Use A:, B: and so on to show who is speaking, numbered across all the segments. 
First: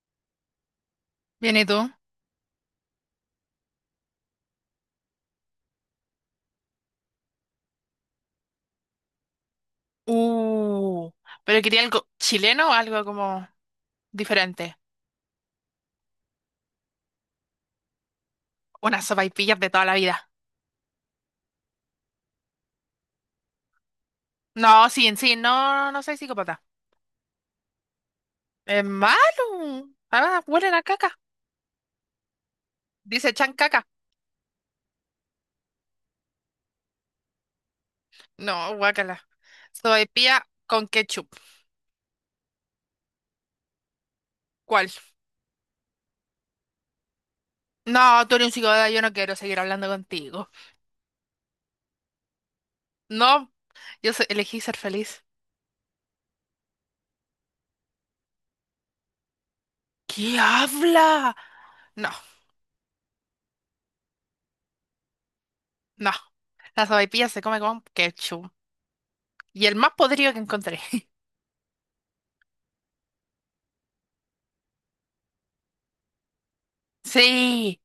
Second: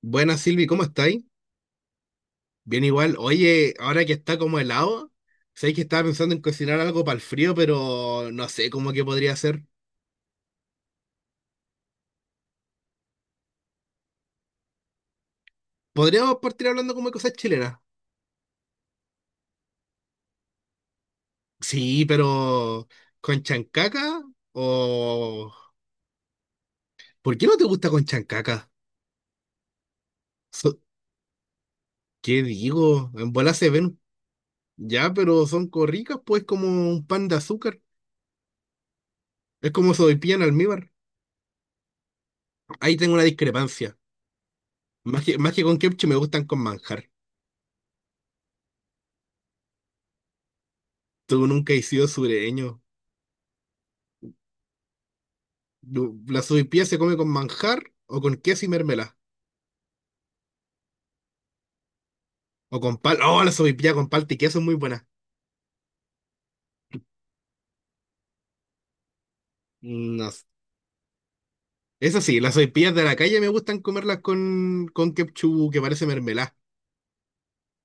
A: Buenas Silvi, ¿cómo estáis?
B: Bien, ¿y tú?
A: Bien igual. Oye, ahora que está como helado, sabéis que estaba pensando en cocinar algo para el frío, pero no sé cómo que podría ser.
B: Uh, pero quería algo chileno o algo como diferente.
A: Podríamos partir hablando como de cosas chilenas.
B: Unas sopaipillas de toda la vida.
A: Sí, pero con chancaca
B: No, sí, en sí,
A: o...
B: no, no soy psicópata.
A: ¿Por qué no te gusta con chancaca?
B: Es malo. Ah, huelen
A: So-
B: a caca.
A: ¿Qué digo?
B: Dice
A: En
B: chan
A: bola se
B: caca.
A: ven. Ya, pero son corricas, pues como un pan de azúcar.
B: No, guácala.
A: Es como sopaipilla en
B: Sopaipilla con
A: almíbar.
B: ketchup.
A: Ahí tengo una discrepancia.
B: ¿Cuál?
A: Más que con ketchup me gustan con manjar.
B: No, tú eres un psicópata, yo no quiero seguir hablando contigo.
A: Tú nunca has sido sureño.
B: No, elegí ser feliz.
A: ¿La sopaipilla se come con manjar o con queso y mermelada?
B: ¿Qué habla? No,
A: O con pal. Oh, la sopaipilla con palta y queso es muy buena.
B: no. La sopaipilla se come con ketchup. Y el más
A: No.
B: podrido que
A: sé.
B: encontré.
A: Eso sí, las sopaipillas de la calle me gustan comerlas con ketchup que parece mermelada.
B: Sí.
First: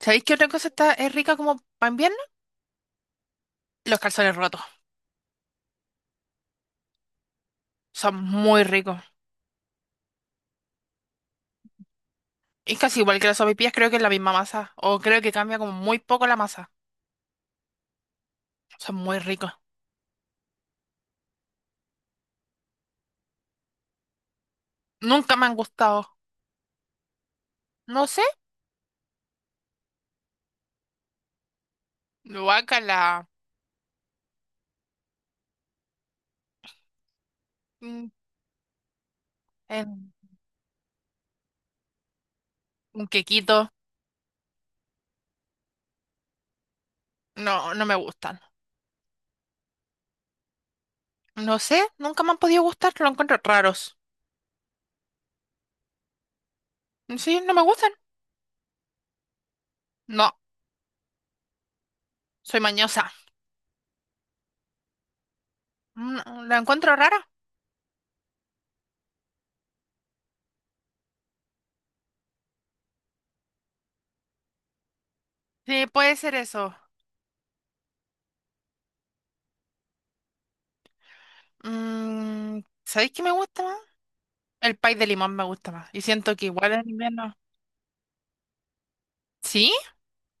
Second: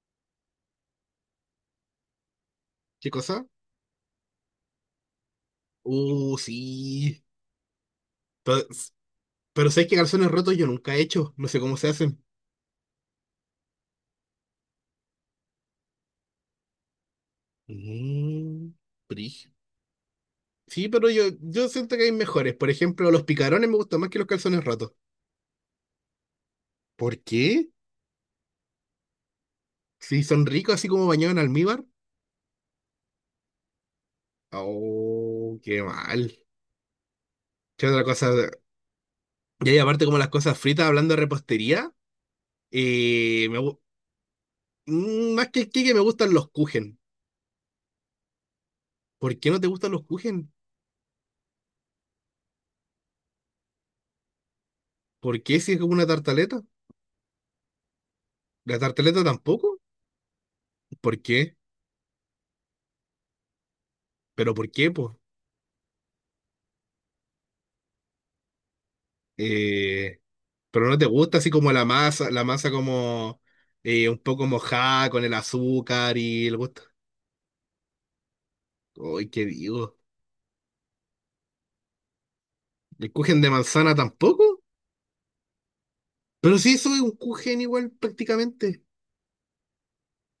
B: ¿Sabéis qué otra cosa es rica como para invierno?
A: ¿Qué cosa?
B: Los calzones rotos.
A: Sí.
B: Son muy
A: Pero,
B: ricos.
A: pero sé que calzones rotos yo nunca he hecho. No sé cómo se hacen.
B: Es casi igual que las sopaipillas, creo que es la misma masa. O creo que cambia como muy poco la masa.
A: Mm,
B: Son muy ricos.
A: brígido. Sí, pero yo siento que hay mejores. Por ejemplo, los picarones me gustan más que los calzones rotos.
B: Nunca me han gustado.
A: ¿Por qué?
B: No sé.
A: Si son ricos así como bañados en almíbar.
B: Guácala.
A: Oh, qué mal. ¿Qué otra
B: Mm,
A: cosa? Y ahí aparte
B: en
A: como las cosas fritas, hablando de repostería,
B: un
A: eh, me
B: quequito.
A: gu- más que el que me gustan los kuchen.
B: No, no me gustan.
A: ¿Por qué no te gustan los kuchen?
B: No sé. Nunca me han podido gustar. Lo encuentro raros.
A: ¿Por qué si es como una tartaleta?
B: Sí, no me gustan.
A: ¿La tartaleta tampoco?
B: No,
A: ¿Por qué?
B: soy mañosa.
A: ¿Pero por qué, pues?
B: ¿La encuentro rara?
A: Eh, pero no te gusta así como la masa como un poco mojada con el
B: Sí, puede
A: azúcar
B: ser
A: y el
B: eso.
A: gusto. Uy, ¿qué digo?
B: Mm,
A: ¿El
B: ¿Sabéis qué me
A: kuchen de
B: gusta más?
A: manzana tampoco?
B: El pie de limón me gusta más. Y siento que
A: Pero
B: igual
A: sí,
B: en
A: soy un
B: invierno.
A: kuchen igual prácticamente.
B: ¿Sí?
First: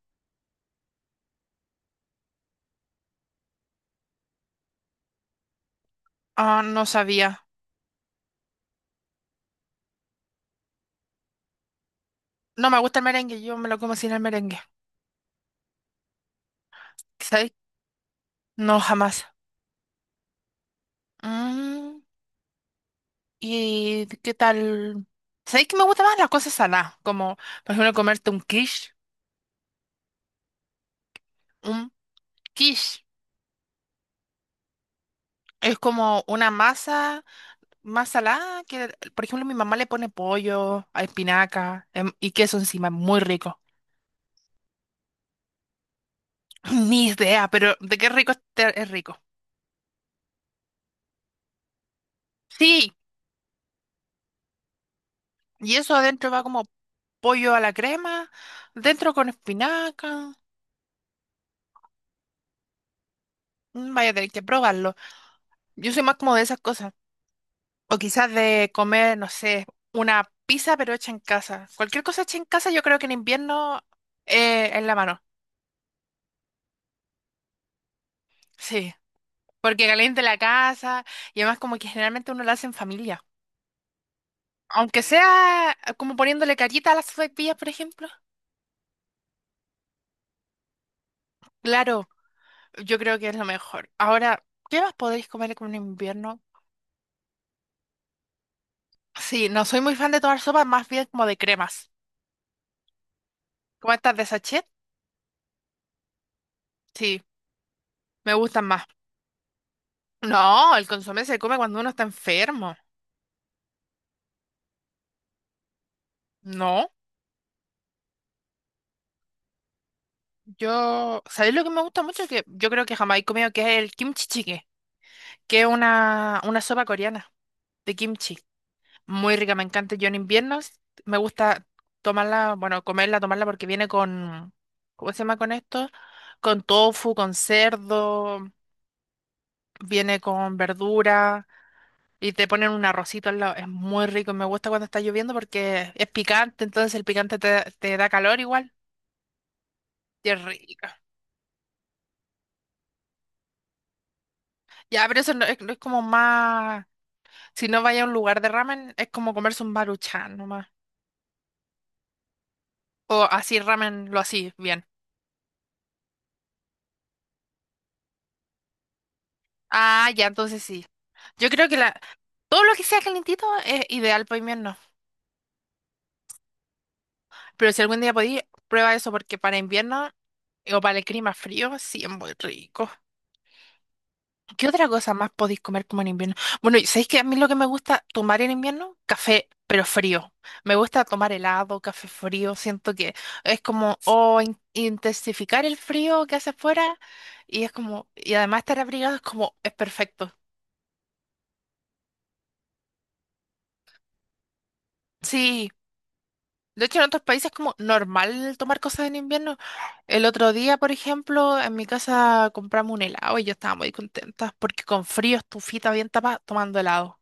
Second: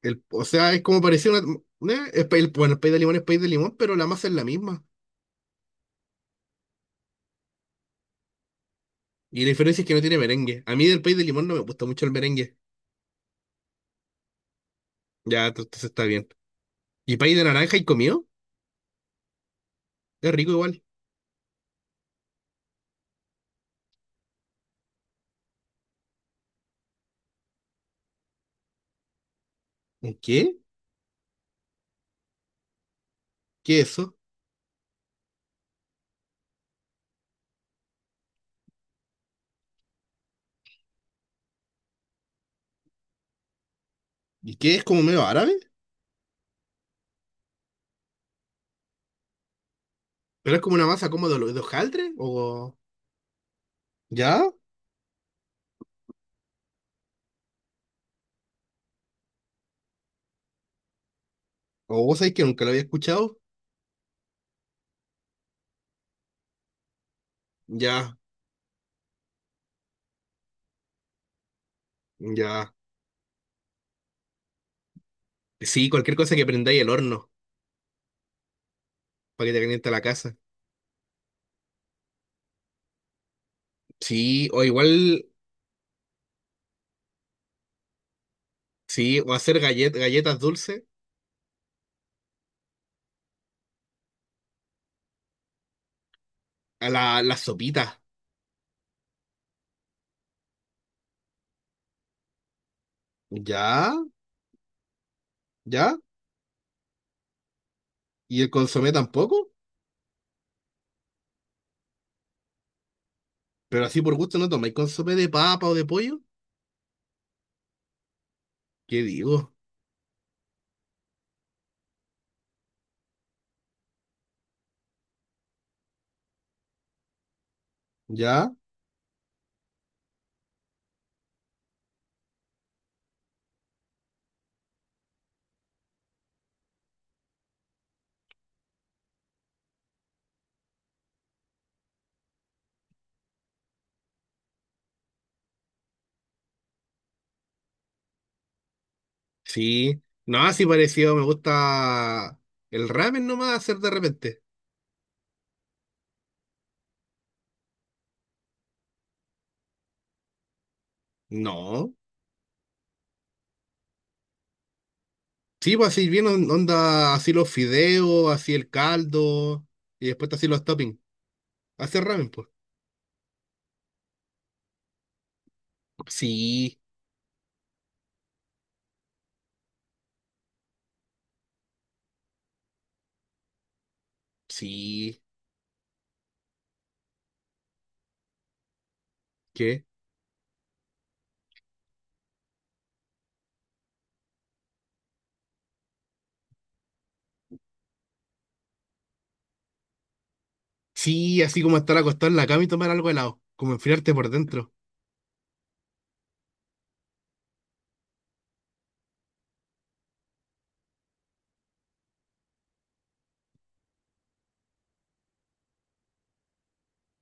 A: O sea, es como parecía una. Bueno, el país de limón es país de limón, pero la masa es la misma.
B: Ah, no sabía.
A: Y la diferencia es que no tiene merengue. A mí del país de limón no me gusta mucho el merengue.
B: No me gusta el merengue, yo me lo como sin el merengue.
A: Entonces está bien. ¿Y país de
B: ¿Sabes?
A: naranja y comido?
B: No, jamás.
A: Es rico igual.
B: Mm, ¿Y qué tal? ¿Sabéis que me gustan más las cosas saladas? Como, por ejemplo, comerte un quiche.
A: ¿Un qué?
B: Un quiche
A: ¿Qué es eso?
B: es como una masa más salada que, por ejemplo, mi mamá le pone pollo, a espinaca y queso encima. Muy rico.
A: ¿Y qué es como medio árabe?
B: Ni idea, pero de qué rico es rico.
A: ¿Pero es como una masa como de, de hojaldre? ¿O
B: Sí,
A: ya?
B: y eso adentro va como pollo a la crema, dentro con espinaca.
A: ¿O vos sabés que nunca lo había escuchado?
B: Vaya a tener que probarlo. Yo soy más como de esas cosas. O
A: Ya,
B: quizás de comer, no sé, una pizza pero hecha en casa. Cualquier cosa hecha en casa,
A: ya.
B: yo creo que en invierno es la mano.
A: Sí, cualquier cosa que prendáis el horno
B: Sí,
A: para que te
B: porque
A: caliente la
B: caliente
A: casa.
B: la casa y además como que generalmente uno la hace en familia.
A: Sí, o
B: Aunque
A: igual,
B: sea como poniéndole carita a las sopaipillas, por ejemplo.
A: sí, o hacer galletas dulces.
B: Claro, yo creo que es lo mejor. Ahora, ¿qué más podéis comer con un invierno?
A: A la, las sopitas.
B: Sí, no soy muy fan de tomar sopa más bien como de cremas. ¿Cómo
A: Ya,
B: estás de sachet?
A: ya.
B: Sí, me
A: ¿Y el
B: gustan más.
A: consomé tampoco?
B: No, el consomé se come cuando uno está enfermo.
A: Pero así por gusto no tomáis consomé de papa o de pollo.
B: No,
A: ¿Qué digo?
B: yo, ¿sabéis lo que me gusta mucho? Que yo creo que jamás he comido, que es el kimchi jjigae, que es una sopa coreana de kimchi.
A: Ya,
B: Muy rica, me encanta. Yo en invierno me gusta tomarla, bueno, comerla, tomarla porque viene con, ¿cómo se llama con esto? Con tofu, con cerdo, viene con verdura. Y te ponen un arrocito al lado. Es muy rico. Y me gusta cuando está lloviendo porque es picante, entonces el picante te da calor igual.
A: sí.
B: Y es
A: No, así
B: rico.
A: parecido, me gusta el ramen nomás hacer de repente.
B: Ya, pero eso no es, no es como más. Si no vaya a un lugar de ramen, es como comerse un baruchán nomás.
A: No.
B: O así ramen, lo así, bien.
A: Sí, pues así bien onda, así los fideos, así el caldo, y
B: Ah, ya,
A: después así
B: entonces
A: los
B: sí.
A: toppings.
B: Yo creo que la,
A: Hacer ramen, pues.
B: todo lo que sea calentito es ideal para invierno.
A: Sí,
B: Pero si algún día podí, prueba eso porque para invierno o para el clima frío, sí es muy rico. ¿Qué otra cosa
A: sí.
B: más podéis comer como en invierno? Bueno, y ¿sabéis que a mí lo que me gusta tomar en invierno? Café, pero
A: ¿Qué?
B: frío. Me gusta tomar helado, café frío. Siento que es como, o intensificar el frío que hace afuera. Y es como, y además estar abrigado es como, es perfecto.
A: Sí, así como estar acostado en la cama y tomar algo helado, como enfriarte por dentro.
B: Sí. De hecho, en otros países es como normal tomar cosas en invierno. El otro día, por ejemplo, en mi casa compramos un helado y yo estaba muy contenta porque con frío, estufita bien tapada, tomando helado.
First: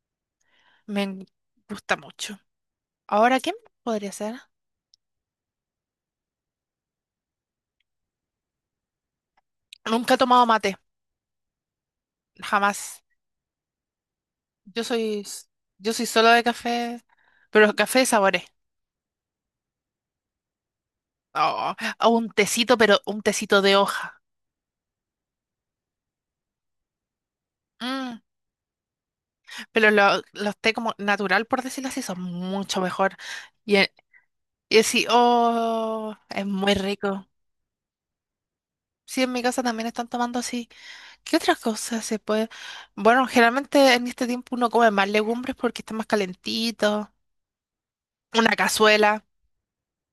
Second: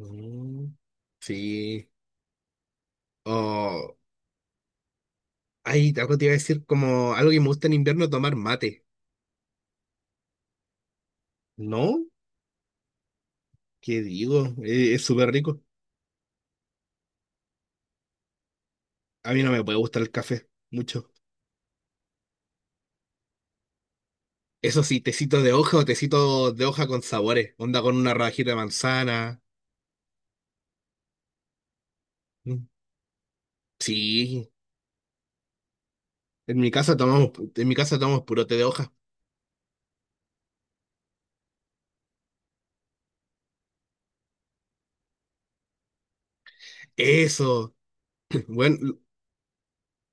A: Mm,
B: Me en-
A: sí.
B: gusta mucho. Ahora, ¿quién
A: Oh,
B: podría ser?
A: ay, algo te iba a decir como algo que me gusta en invierno, tomar mate.
B: Nunca he tomado mate,
A: ¿No?
B: jamás.
A: ¿Qué digo?
B: Yo
A: Es
B: soy,
A: súper rico.
B: yo soy solo de café, pero café de sabores.
A: A mí no me puede gustar el café, mucho.
B: Oh, o un tecito, pero un tecito de hoja.
A: Eso sí, tecito de hoja o tecito de hoja con sabores. Onda con una
B: Mm,
A: rajita de manzana.
B: pero los té como natural, por decirlo así, son
A: Mm,
B: mucho mejor. Y, e-
A: sí,
B: y así, oh, es
A: en mi
B: muy
A: casa
B: rico.
A: tomamos, en mi casa tomamos puro té de hoja.
B: Sí, en mi casa también están tomando así. ¿Qué otras cosas se puede? Bueno, generalmente en este tiempo uno come más legumbres porque está más calentito.
A: Eso.
B: Una
A: Bueno,
B: cazuela.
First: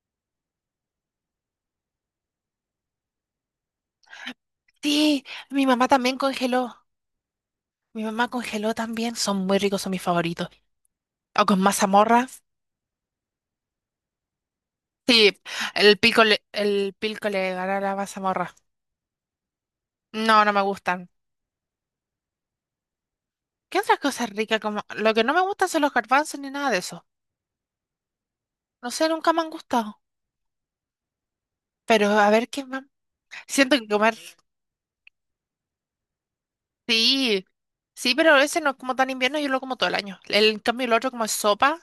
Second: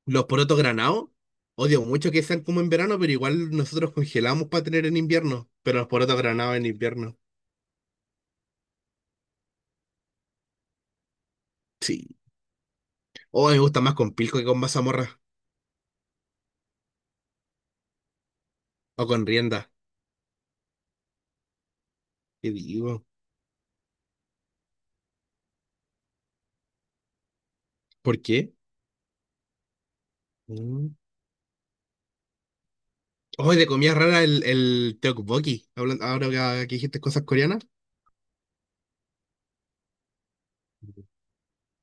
A: los porotos granados, odio mucho que sean como en verano, pero igual nosotros congelamos para tener en
B: Sí,
A: invierno.
B: mi
A: Pero
B: mamá
A: los
B: también
A: porotos granados en
B: congeló.
A: invierno.
B: Mi mamá congeló también, son muy ricos, son mis favoritos. O con
A: Sí.
B: mazamorra.
A: Oh, me gusta más con pilco que con mazamorra.
B: Sí, el pico le gana a la mazamorra.
A: O con rienda.
B: No, no me gustan.
A: ¿Qué digo?
B: ¿Qué otras cosas ricas como? Lo que no me gustan son los garbanzos ni nada de eso.
A: ¿Por qué?
B: No sé, nunca me han gustado.
A: Mm.
B: Pero a ver qué más.
A: Oh, y de
B: Siento que
A: comida
B: comer.
A: rara el tteokbokki. Ahora que dijiste cosas
B: Sí,
A: coreanas.
B: sí, pero ese no es como tan invierno, yo lo como todo el año. El, en cambio, el otro como es sopa,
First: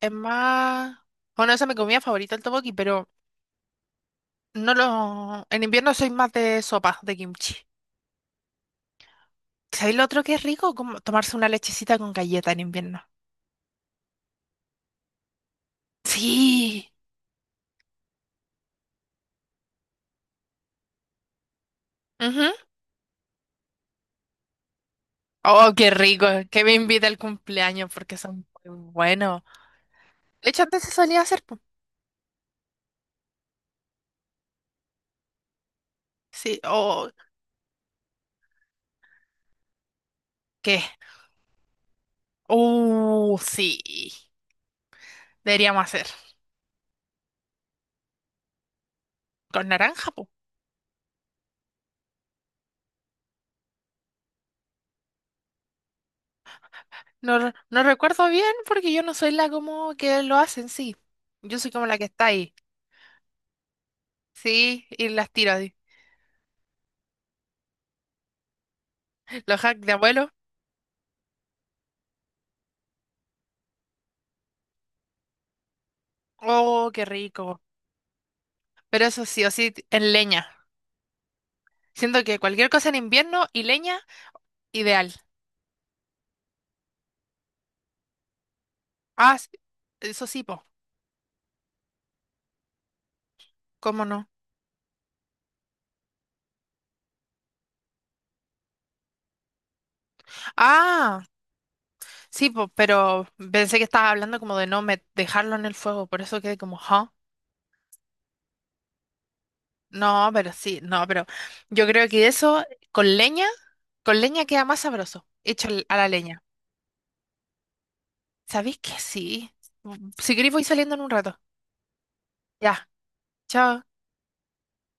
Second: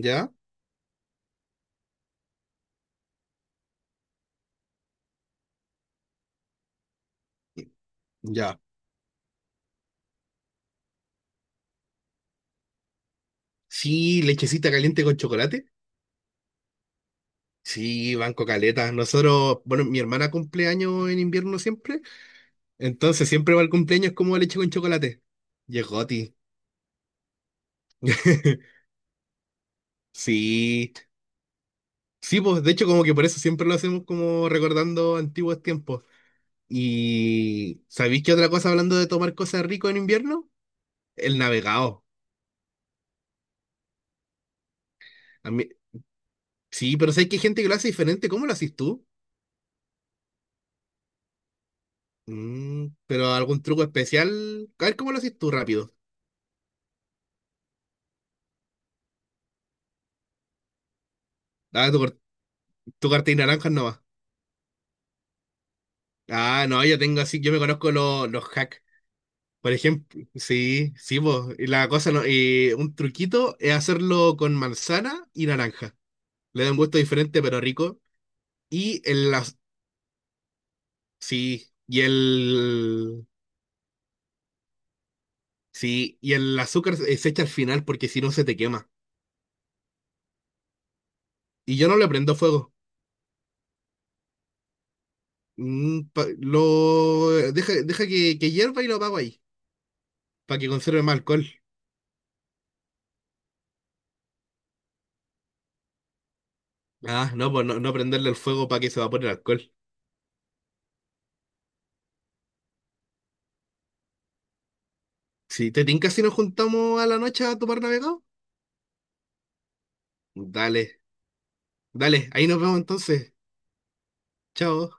B: es más. Bueno, esa es mi comida favorita, el tteokbokki, pero no lo. En invierno soy más de sopa, de kimchi.
A: Ya.
B: ¿Sabéis lo otro que es rico? Como tomarse una lechecita con galleta en invierno.
A: Sí, lechecita caliente con chocolate.
B: Sí.
A: Sí, banco caleta. Nosotros, bueno, mi hermana cumpleaños en invierno siempre.
B: Ujú.
A: Entonces siempre va al cumpleaños como leche con chocolate.
B: Oh,
A: Y es
B: qué rico.
A: goti.
B: Que me invita al cumpleaños porque son muy buenos. De hecho, antes se
A: Sí.
B: solía hacer. Po.
A: Sí, pues de hecho como que por eso siempre lo hacemos como recordando antiguos tiempos.
B: Sí. Oh,
A: Y ¿sabéis qué otra cosa hablando de tomar cosas ricas en invierno?
B: ¿qué?
A: El navegado.
B: Sí.
A: A mí-
B: Deberíamos hacer.
A: Sí, pero sé que hay gente que lo hace diferente. ¿Cómo lo haces tú?
B: Con naranja, po.
A: Mm, pero algún truco especial. A ver, ¿cómo lo haces tú rápido?
B: No, no recuerdo bien porque yo no soy la como que lo hacen, sí. Yo soy como
A: Ah,
B: la que está ahí.
A: tu cartilla naranja no va.
B: Sí, y las tiro. Así.
A: Ah, no, yo tengo así, yo me conozco los hacks.
B: Los
A: Por
B: hacks de
A: ejemplo,
B: abuelo.
A: sí, sí, vos. Y la cosa no, y un truquito es hacerlo con manzana y naranja. Le da un
B: Oh,
A: gusto
B: qué
A: diferente, pero
B: rico.
A: rico. Y
B: Pero eso
A: el,
B: sí o
A: las-
B: sí, en leña.
A: sí, y
B: Siento que cualquier cosa en
A: el
B: invierno y leña, ideal.
A: sí, y el azúcar se echa al final porque si no se te quema.
B: Ah, s- eso sí, po.
A: Y yo no le prendo fuego.
B: ¿Cómo no?
A: Mm, lo deja, deja que hierva y lo apago ahí, para que conserve más
B: Ah,
A: alcohol.
B: sí, po, pero pensé que estabas hablando como de no me- dejarlo en el fuego, por eso quedé como, ¿huh?
A: Ah, no, pues no, no prenderle el fuego para que se evapore el alcohol.
B: No, pero sí, no, pero yo creo que eso con leña, con leña queda más sabroso,
A: Si te
B: a la
A: tinca si nos
B: leña.
A: juntamos a la noche a tomar navegado,
B: ¿Sabéis que sí? Mm, si queréis voy saliendo en
A: dale,
B: un rato.
A: dale, ahí nos vemos
B: Ya,
A: entonces.
B: chao.
A: Chao.